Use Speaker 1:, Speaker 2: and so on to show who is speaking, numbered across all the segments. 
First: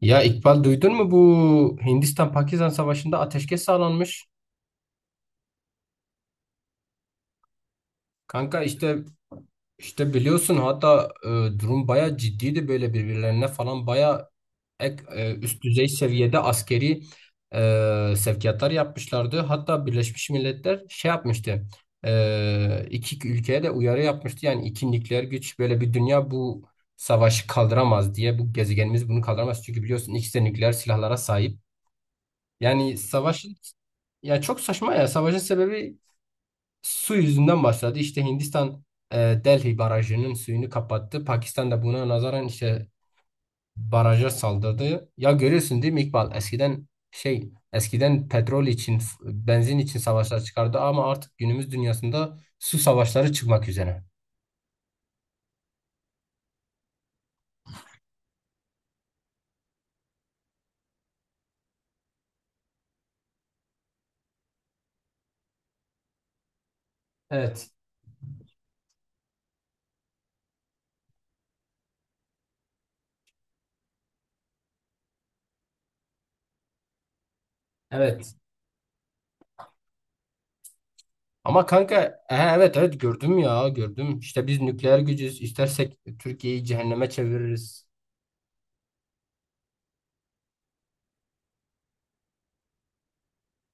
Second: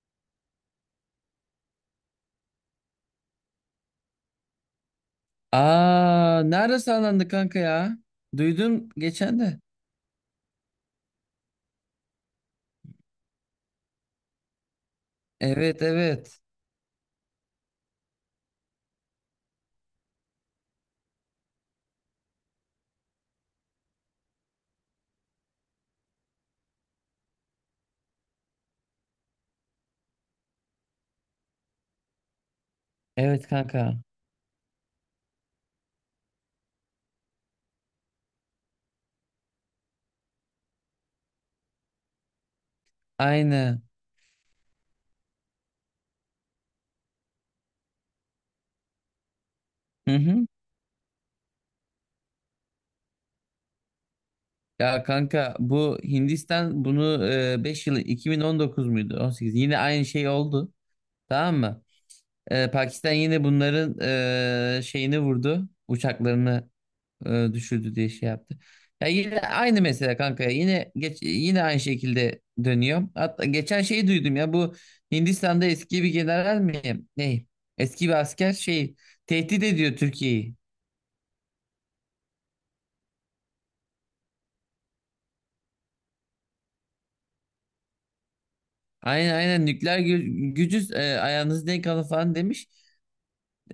Speaker 1: Ya İkbal duydun mu bu Hindistan-Pakistan savaşında ateşkes sağlanmış.
Speaker 2: Aa, nerede sağlandı kanka ya?
Speaker 1: Kanka
Speaker 2: Duydum
Speaker 1: işte
Speaker 2: geçen de.
Speaker 1: biliyorsun hatta durum baya ciddiydi böyle birbirlerine falan baya üst
Speaker 2: Evet,
Speaker 1: düzey seviyede
Speaker 2: evet.
Speaker 1: askeri sevkiyatlar yapmışlardı. Hatta Birleşmiş Milletler şey yapmıştı, iki ülkeye de uyarı yapmıştı. Yani iki nükleer güç, böyle bir dünya bu savaşı kaldıramaz diye, bu gezegenimiz bunu kaldıramaz. Çünkü biliyorsun ikisi de nükleer silahlara sahip. Yani
Speaker 2: Evet
Speaker 1: savaşın
Speaker 2: kanka.
Speaker 1: Ya çok saçma ya. Savaşın sebebi su yüzünden başladı. İşte Hindistan e, Delhi barajının suyunu kapattı. Pakistan da buna nazaran işte
Speaker 2: Aynı.
Speaker 1: baraja saldırdı. Ya görüyorsun değil mi İkbal? Eskiden şey, eskiden petrol için, benzin için
Speaker 2: Hı
Speaker 1: savaşlar
Speaker 2: hı.
Speaker 1: çıkardı, ama artık günümüz dünyasında su savaşları çıkmak üzere.
Speaker 2: Ya kanka, bu Hindistan bunu 5 yıl, 2019 muydu? 18. Yine aynı şey oldu. Tamam mı? Pakistan yine bunların şeyini vurdu. Uçaklarını
Speaker 1: Evet,
Speaker 2: düşürdü diye şey yaptı. Ya yine aynı mesele kanka, ya. Yine yine aynı şekilde dönüyor. Hatta geçen şeyi duydum ya, bu Hindistan'da eski bir general mi? Ne? Eski bir
Speaker 1: evet.
Speaker 2: asker şey, tehdit ediyor Türkiye'yi.
Speaker 1: Ama kanka he, evet, evet, gördüm ya, gördüm. İşte biz nükleer gücüz. İstersek Türkiye'yi cehenneme çeviririz.
Speaker 2: Aynen, aynen nükleer gücüz, ayağınızı denk alın falan demiş.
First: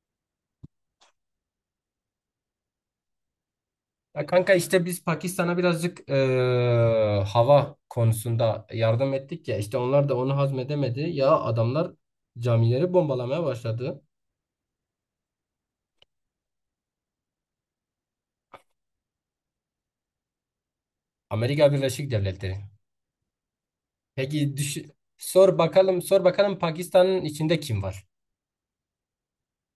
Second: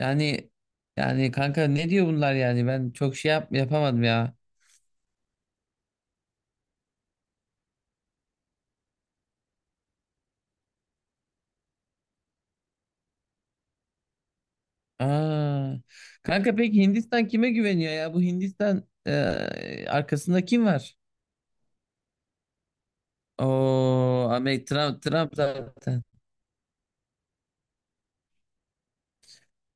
Speaker 2: Yani yani kanka, ne diyor bunlar yani? Ben çok şey yapamadım
Speaker 1: Ya
Speaker 2: ya.
Speaker 1: kanka, işte biz Pakistan'a birazcık hava konusunda yardım ettik ya, işte onlar da onu hazmedemedi. Ya adamlar camileri bombalamaya başladı.
Speaker 2: Aa. Kanka peki Hindistan kime güveniyor ya? Bu Hindistan, arkasında kim var?
Speaker 1: Amerika Birleşik Devletleri.
Speaker 2: O
Speaker 1: Peki
Speaker 2: Amerika,
Speaker 1: düşün,
Speaker 2: Trump, Trump
Speaker 1: sor bakalım,
Speaker 2: zaten.
Speaker 1: sor bakalım, Pakistan'ın içinde kim var?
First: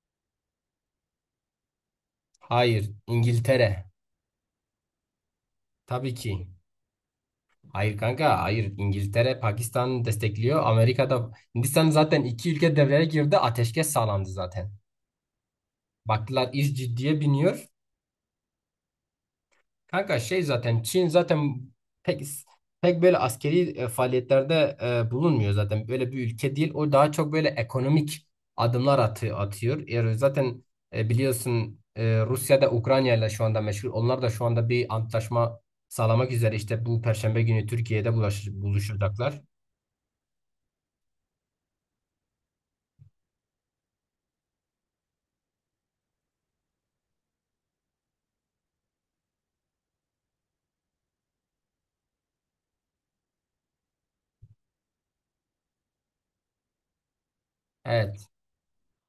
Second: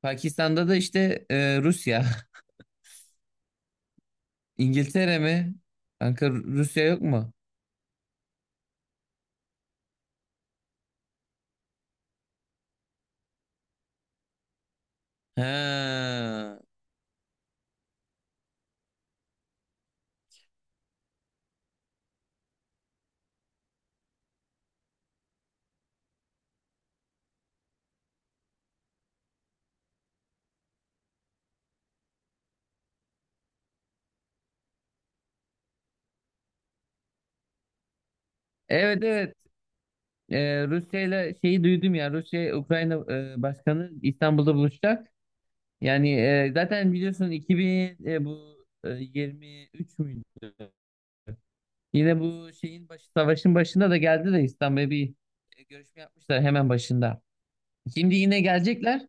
Speaker 2: Pakistan'da da işte Rusya.
Speaker 1: Hayır, İngiltere.
Speaker 2: İngiltere mi?
Speaker 1: Tabii
Speaker 2: Kanka
Speaker 1: ki.
Speaker 2: Rusya yok mu?
Speaker 1: Hayır kanka, hayır, İngiltere Pakistan'ı destekliyor. Amerika'da Hindistan, zaten iki ülke devreye girdi, ateşkes sağlandı zaten.
Speaker 2: Ha.
Speaker 1: Baktılar iş ciddiye biniyor. Kanka şey, zaten Çin zaten pek pek böyle askeri faaliyetlerde bulunmuyor zaten. Böyle bir ülke değil. O daha çok böyle ekonomik adımlar atıyor. Yani zaten biliyorsun, Rusya da Ukrayna ile şu anda meşgul. Onlar da şu anda bir antlaşma sağlamak üzere, işte bu Perşembe günü Türkiye'de
Speaker 2: Evet, evet.
Speaker 1: buluşacaklar.
Speaker 2: Rusya ile şeyi duydum ya. Rusya, Ukrayna Başkanı İstanbul'da buluşacak. Yani zaten biliyorsun, 2000 bu 23 müydü? Yine bu şeyin başı, savaşın başında da geldi de, İstanbul'a bir görüşme yapmışlar hemen başında. Şimdi
Speaker 1: Evet.
Speaker 2: yine gelecekler.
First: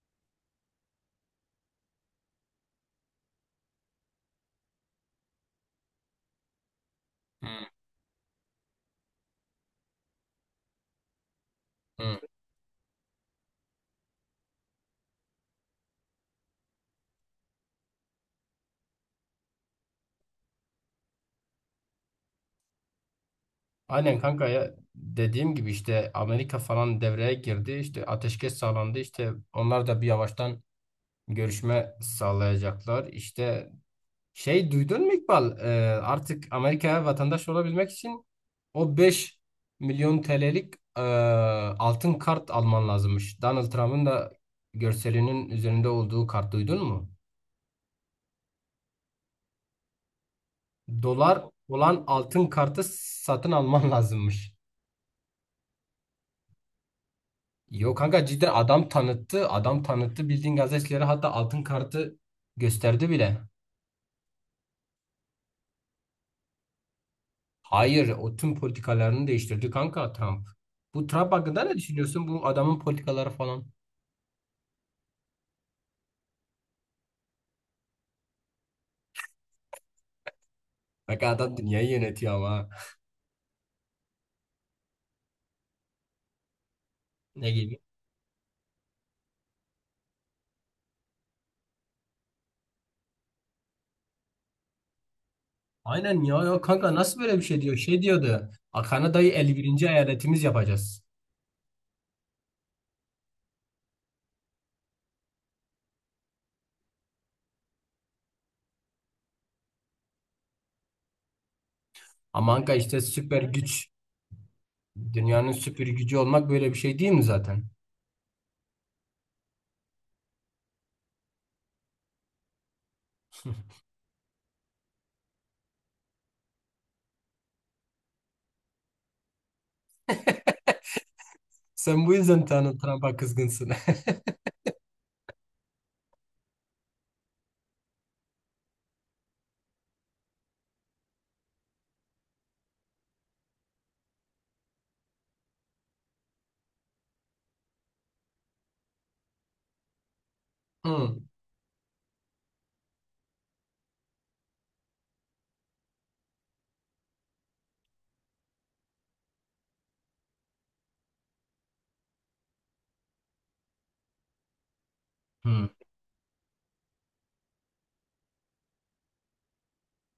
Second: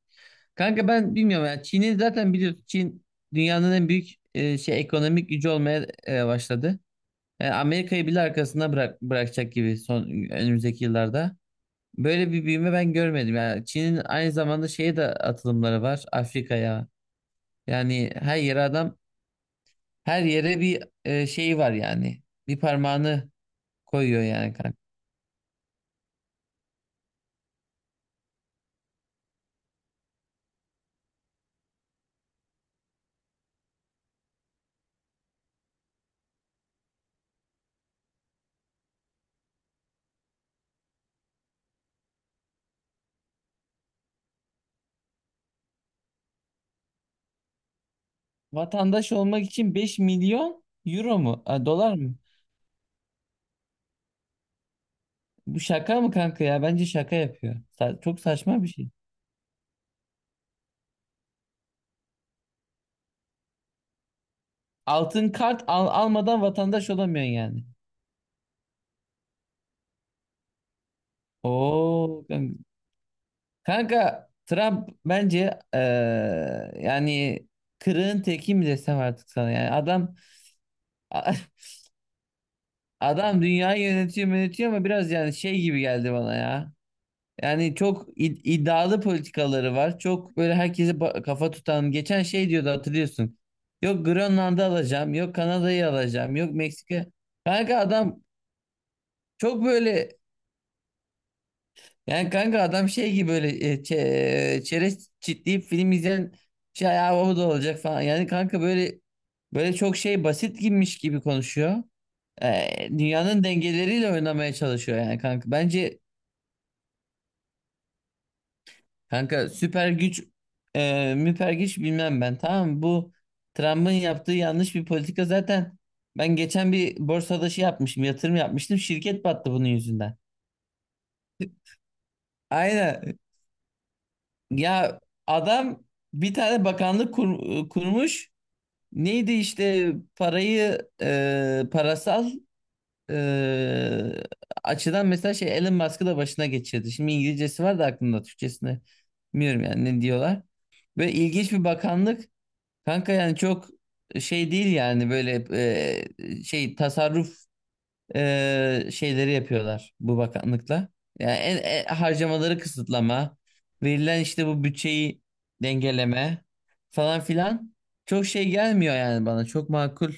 Speaker 2: Kanka ben bilmiyorum ya. Çin'i zaten biliyorsun. Çin dünyanın en büyük şey ekonomik gücü olmaya başladı.
Speaker 1: Hı.
Speaker 2: Yani Amerika'yı bile arkasında bırakacak gibi son önümüzdeki yıllarda.
Speaker 1: Hı.
Speaker 2: Böyle bir büyüme ben görmedim. Yani Çin'in aynı zamanda şeye de atılımları var, Afrika'ya. Yani her yere adam, her yere bir şeyi var yani. Bir parmağını
Speaker 1: Aynen
Speaker 2: koyuyor
Speaker 1: kanka,
Speaker 2: yani
Speaker 1: ya
Speaker 2: kanka.
Speaker 1: dediğim gibi işte Amerika falan devreye girdi, işte ateşkes sağlandı, işte onlar da bir yavaştan görüşme sağlayacaklar. İşte şey, duydun mu İkbal? Artık Amerika'ya vatandaş olabilmek için o 5.000.000 TL'lik altın kart alman lazımmış, Donald Trump'ın da görselinin üzerinde olduğu kart, duydun mu?
Speaker 2: Vatandaş olmak için 5 milyon euro mu?
Speaker 1: Dolar
Speaker 2: A, dolar
Speaker 1: olan
Speaker 2: mı?
Speaker 1: altın kartı satın alman lazımmış.
Speaker 2: Bu şaka mı kanka ya? Bence şaka yapıyor.
Speaker 1: Yok
Speaker 2: Çok
Speaker 1: kanka, cidden
Speaker 2: saçma bir
Speaker 1: adam
Speaker 2: şey.
Speaker 1: tanıttı. Adam tanıttı, bildiğin gazetecilere hatta altın kartı gösterdi bile.
Speaker 2: Altın kart almadan vatandaş olamıyorsun yani.
Speaker 1: Hayır, o tüm politikalarını değiştirdi kanka, Trump. Bu Trump hakkında ne
Speaker 2: Oo
Speaker 1: düşünüyorsun? Bu
Speaker 2: kanka.
Speaker 1: adamın politikaları falan.
Speaker 2: Kanka, Trump bence yani kırığın teki mi desem artık sana? Yani adam...
Speaker 1: Bak adam dünyayı yönetiyor ama.
Speaker 2: Adam dünyayı yönetiyor, yönetiyor ama biraz yani şey gibi geldi bana ya.
Speaker 1: Ne
Speaker 2: Yani
Speaker 1: gibi?
Speaker 2: çok iddialı politikaları var. Çok böyle herkese kafa tutan. Geçen şey diyordu, hatırlıyorsun. Yok Grönland'ı alacağım, yok Kanada'yı
Speaker 1: Aynen
Speaker 2: alacağım,
Speaker 1: ya,
Speaker 2: yok
Speaker 1: ya kanka,
Speaker 2: Meksika.
Speaker 1: nasıl böyle bir şey diyor?
Speaker 2: Kanka
Speaker 1: Şey
Speaker 2: adam
Speaker 1: diyordu, "A, Kanada'yı
Speaker 2: çok
Speaker 1: 51.
Speaker 2: böyle,
Speaker 1: eyaletimiz yapacağız."
Speaker 2: yani kanka adam şey gibi, böyle çerez çitleyip film izleyen şey ya, o da olacak falan. Yani kanka böyle, böyle çok şey basit gibiymiş gibi konuşuyor.
Speaker 1: Ama kanka işte süper
Speaker 2: Dünyanın
Speaker 1: güç.
Speaker 2: dengeleriyle oynamaya çalışıyor yani
Speaker 1: Dünyanın
Speaker 2: kanka.
Speaker 1: süper
Speaker 2: Bence.
Speaker 1: gücü olmak böyle bir şey değil mi zaten?
Speaker 2: Kanka, süper güç, müper güç bilmem ben, tamam mı? Bu Trump'ın yaptığı yanlış bir politika zaten. Ben geçen bir borsada şey yapmışım, yatırım yapmıştım, şirket battı bunun yüzünden.
Speaker 1: Sen bu yüzden Donald Trump'a
Speaker 2: Aynen
Speaker 1: kızgınsın.
Speaker 2: ya, adam bir tane bakanlık kurmuş, neydi işte parayı, parasal e, açıdan mesela şey, Elon Musk'ı da başına geçirdi. Şimdi İngilizcesi var da aklımda, Türkçesini bilmiyorum yani, ne diyorlar. Böyle
Speaker 1: Hı.
Speaker 2: ilginç bir bakanlık. Kanka yani çok şey değil yani, böyle şey tasarruf şeyleri yapıyorlar bu bakanlıkla. Yani harcamaları kısıtlama, verilen işte bu bütçeyi
Speaker 1: Hı.
Speaker 2: dengeleme falan filan, çok şey gelmiyor yani bana. Çok makul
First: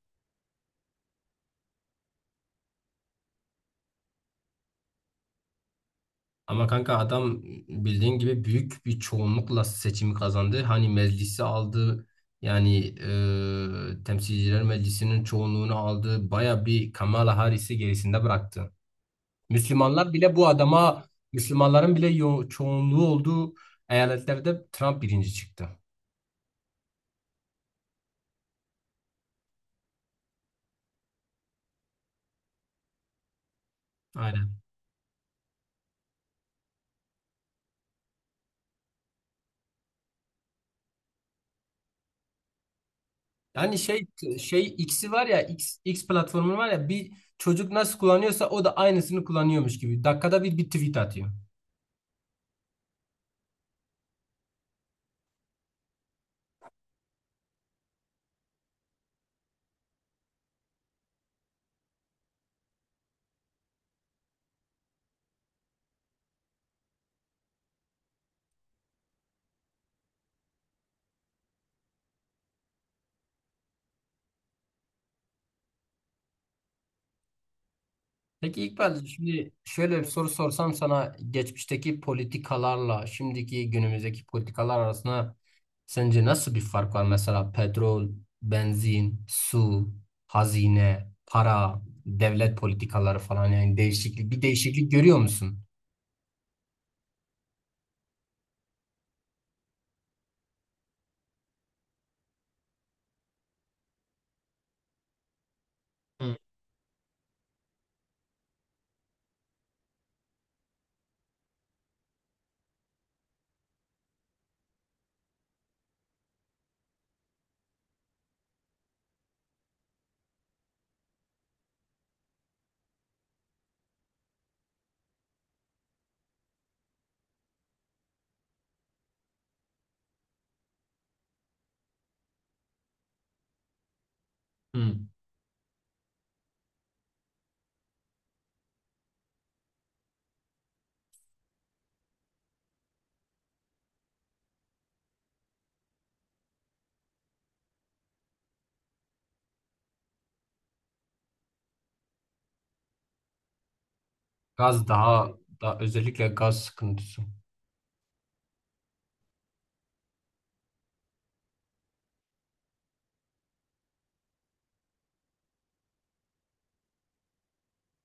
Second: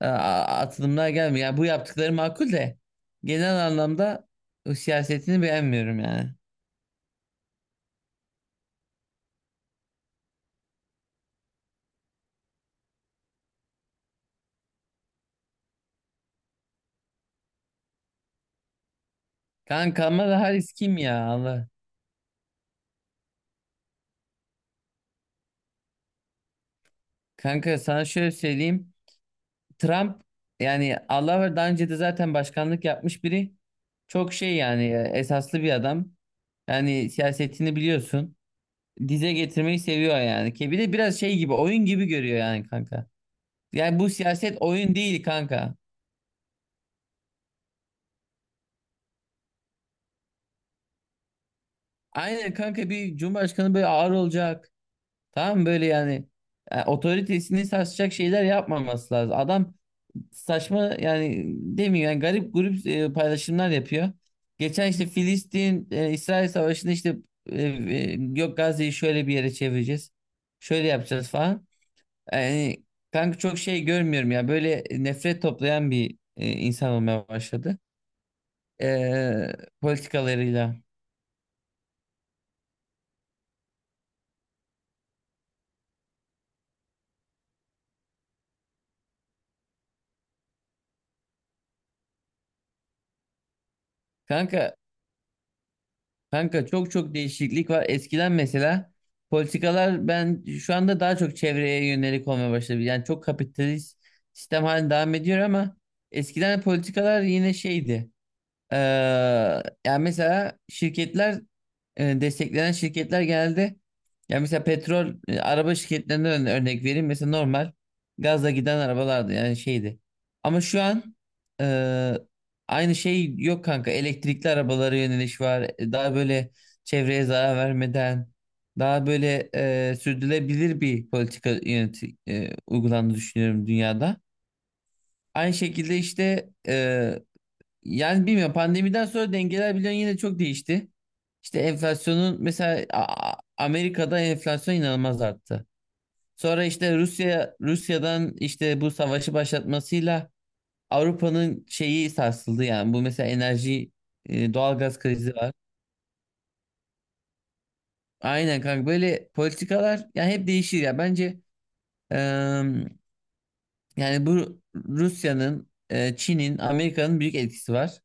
Speaker 2: atılımlar gelmiyor. Yani bu yaptıkları makul de, genel anlamda o siyasetini beğenmiyorum yani.
Speaker 1: Ama kanka, adam bildiğin gibi büyük bir çoğunlukla seçimi kazandı. Hani meclisi aldı. Yani Temsilciler Meclisi'nin çoğunluğunu aldı. Baya bir Kamala Harris'i gerisinde bıraktı.
Speaker 2: Kanka
Speaker 1: Müslümanlar
Speaker 2: ama
Speaker 1: bile bu
Speaker 2: daha kim
Speaker 1: adama,
Speaker 2: ya, Allah.
Speaker 1: Müslümanların bile çoğunluğu olduğu eyaletlerde Trump birinci çıktı.
Speaker 2: Kanka sana şöyle söyleyeyim. Trump yani, Allah var, daha önce de zaten başkanlık yapmış biri. Çok
Speaker 1: Aynen.
Speaker 2: şey yani, esaslı bir adam. Yani siyasetini biliyorsun. Dize getirmeyi seviyor yani. Ki bir de biraz şey gibi, oyun gibi görüyor yani kanka.
Speaker 1: Yani
Speaker 2: Yani
Speaker 1: şey
Speaker 2: bu siyaset
Speaker 1: Şey,
Speaker 2: oyun
Speaker 1: X'i
Speaker 2: değil
Speaker 1: var ya,
Speaker 2: kanka.
Speaker 1: X platformu var ya, bir çocuk nasıl kullanıyorsa o da aynısını kullanıyormuş gibi. Dakikada bir tweet atıyor.
Speaker 2: Aynen kanka, bir cumhurbaşkanı böyle ağır olacak. Tamam mı? Böyle yani, otoritesini sarsacak şeyler yapmaması lazım. Adam saçma yani, demiyor yani, garip grup paylaşımlar yapıyor. Geçen işte Filistin, İsrail Savaşı'nda işte, yok Gazze'yi şöyle bir yere çevireceğiz, şöyle yapacağız falan. Yani kanka çok şey görmüyorum ya, böyle nefret toplayan bir insan olmaya başladı.
Speaker 1: Peki İkbal, şimdi
Speaker 2: E,
Speaker 1: şöyle bir soru sorsam
Speaker 2: Politikalarıyla.
Speaker 1: sana, geçmişteki politikalarla şimdiki günümüzdeki politikalar arasında sence nasıl bir fark var? Mesela petrol, benzin, su, hazine, para, devlet politikaları falan, yani bir
Speaker 2: Kanka
Speaker 1: değişiklik görüyor musun?
Speaker 2: Kanka çok çok değişiklik var. Eskiden mesela politikalar, ben şu anda daha çok çevreye yönelik olmaya başladı. Yani çok kapitalist sistem halinde devam ediyor ama
Speaker 1: Hı.
Speaker 2: eskiden politikalar yine şeydi. Ee, Yani mesela şirketler, destekleyen şirketler genelde, ya mesela petrol, araba şirketlerinden örnek vereyim, mesela normal gazla giden arabalardı yani, şeydi. Ama şu an e, aynı şey yok kanka. Elektrikli arabalara yöneliş var. Daha böyle çevreye zarar vermeden, daha böyle sürdürülebilir bir politika uygulandığını düşünüyorum dünyada.
Speaker 1: Hı.
Speaker 2: Aynı şekilde işte, yani bilmiyorum, pandemiden sonra dengeler biliyorsun yine çok değişti. İşte enflasyonun mesela, Amerika'da enflasyon inanılmaz arttı. Sonra işte Rusya'dan işte bu savaşı başlatmasıyla Avrupa'nın şeyi sarsıldı yani. Bu mesela enerji,
Speaker 1: Gaz
Speaker 2: doğalgaz
Speaker 1: daha
Speaker 2: krizi var.
Speaker 1: daha özellikle gaz sıkıntısı.
Speaker 2: Aynen kanka, böyle politikalar yani hep değişir ya. Bence e, yani bu Rusya'nın, Çin'in, Amerika'nın büyük etkisi var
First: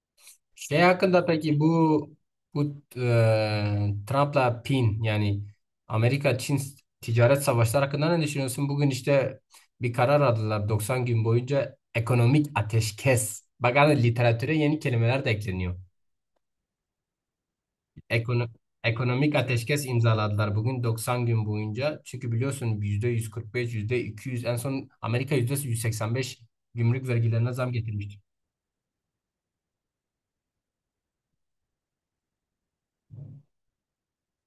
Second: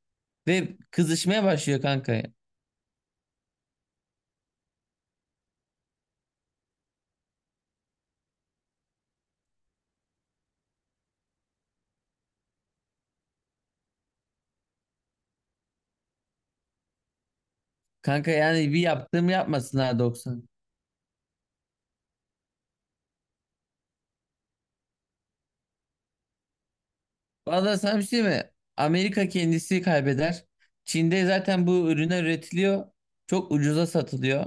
Speaker 2: ve
Speaker 1: Şey hakkında
Speaker 2: kızışmaya
Speaker 1: peki,
Speaker 2: başlıyor kanka.
Speaker 1: bu Trump'la Pin, yani Amerika-Çin ticaret savaşları hakkında ne düşünüyorsun? Bugün işte bir karar aldılar, 90 gün boyunca ekonomik ateşkes. Bak, hani literatüre yeni kelimeler de ekleniyor.
Speaker 2: Kanka
Speaker 1: Ekono
Speaker 2: yani bir yaptığımı
Speaker 1: Ekonomik
Speaker 2: yapmasın,
Speaker 1: ateşkes
Speaker 2: ha, 90.
Speaker 1: imzaladılar bugün, 90 gün boyunca. Çünkü biliyorsun %145, %200, en son Amerika %185 gümrük vergilerine zam
Speaker 2: Valla sana bir
Speaker 1: getirmişti.
Speaker 2: şey mi? Amerika kendisi kaybeder. Çin'de zaten bu ürünler üretiliyor. Çok ucuza satılıyor.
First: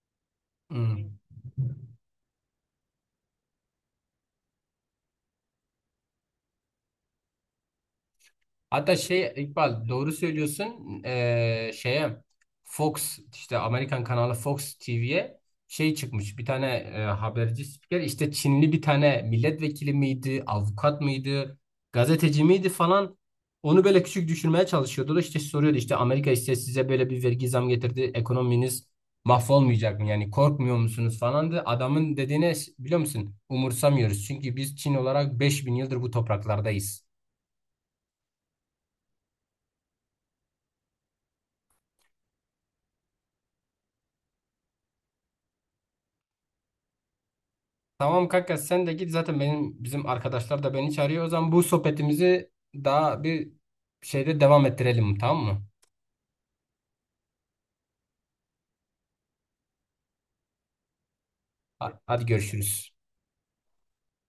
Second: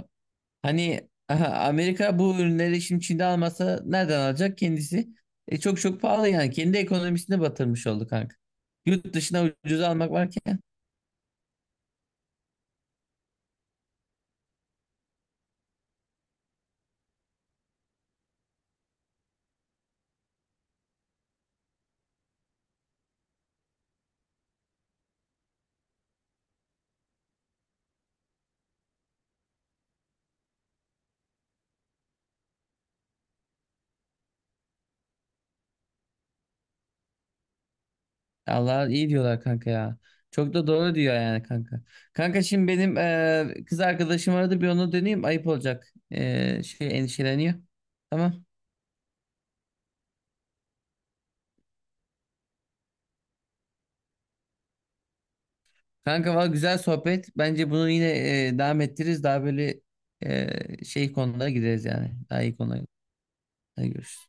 Speaker 2: Hani
Speaker 1: Hmm.
Speaker 2: aha, Amerika bu ürünleri şimdi Çin'de almasa nereden alacak kendisi? Çok çok pahalı yani. Kendi ekonomisine batırmış oldu kanka.
Speaker 1: Hatta
Speaker 2: Yurt
Speaker 1: şey
Speaker 2: dışına ucuza
Speaker 1: İkbal,
Speaker 2: almak
Speaker 1: doğru
Speaker 2: varken.
Speaker 1: söylüyorsun. Şeye, Fox, işte Amerikan kanalı Fox TV'ye şey çıkmış, bir tane haberci spiker, işte Çinli bir tane milletvekili miydi, avukat mıydı, gazeteci miydi falan, onu böyle küçük düşürmeye çalışıyordu da, işte soruyordu, işte Amerika işte size böyle bir vergi zam getirdi, ekonominiz mahvolmayacak mı, yani korkmuyor musunuz falandı. Adamın dediğine biliyor musun, umursamıyoruz çünkü biz Çin olarak 5.000 yıldır bu topraklardayız.
Speaker 2: Allah iyi diyorlar kanka ya. Çok da doğru diyor yani kanka. Kanka şimdi benim kız arkadaşım aradı, bir onu deneyeyim, ayıp olacak. Şey, endişeleniyor.
Speaker 1: Tamam
Speaker 2: Tamam.
Speaker 1: kanka, sen de git, zaten benim, bizim arkadaşlar da beni çağırıyor. O zaman bu sohbetimizi daha bir şeyde devam ettirelim, tamam mı?
Speaker 2: Kanka valla güzel sohbet. Bence bunu yine devam ettiririz. Daha böyle şey konulara gideriz yani.
Speaker 1: Hadi
Speaker 2: Daha iyi konulara.
Speaker 1: görüşürüz.
Speaker 2: Hadi görüşürüz.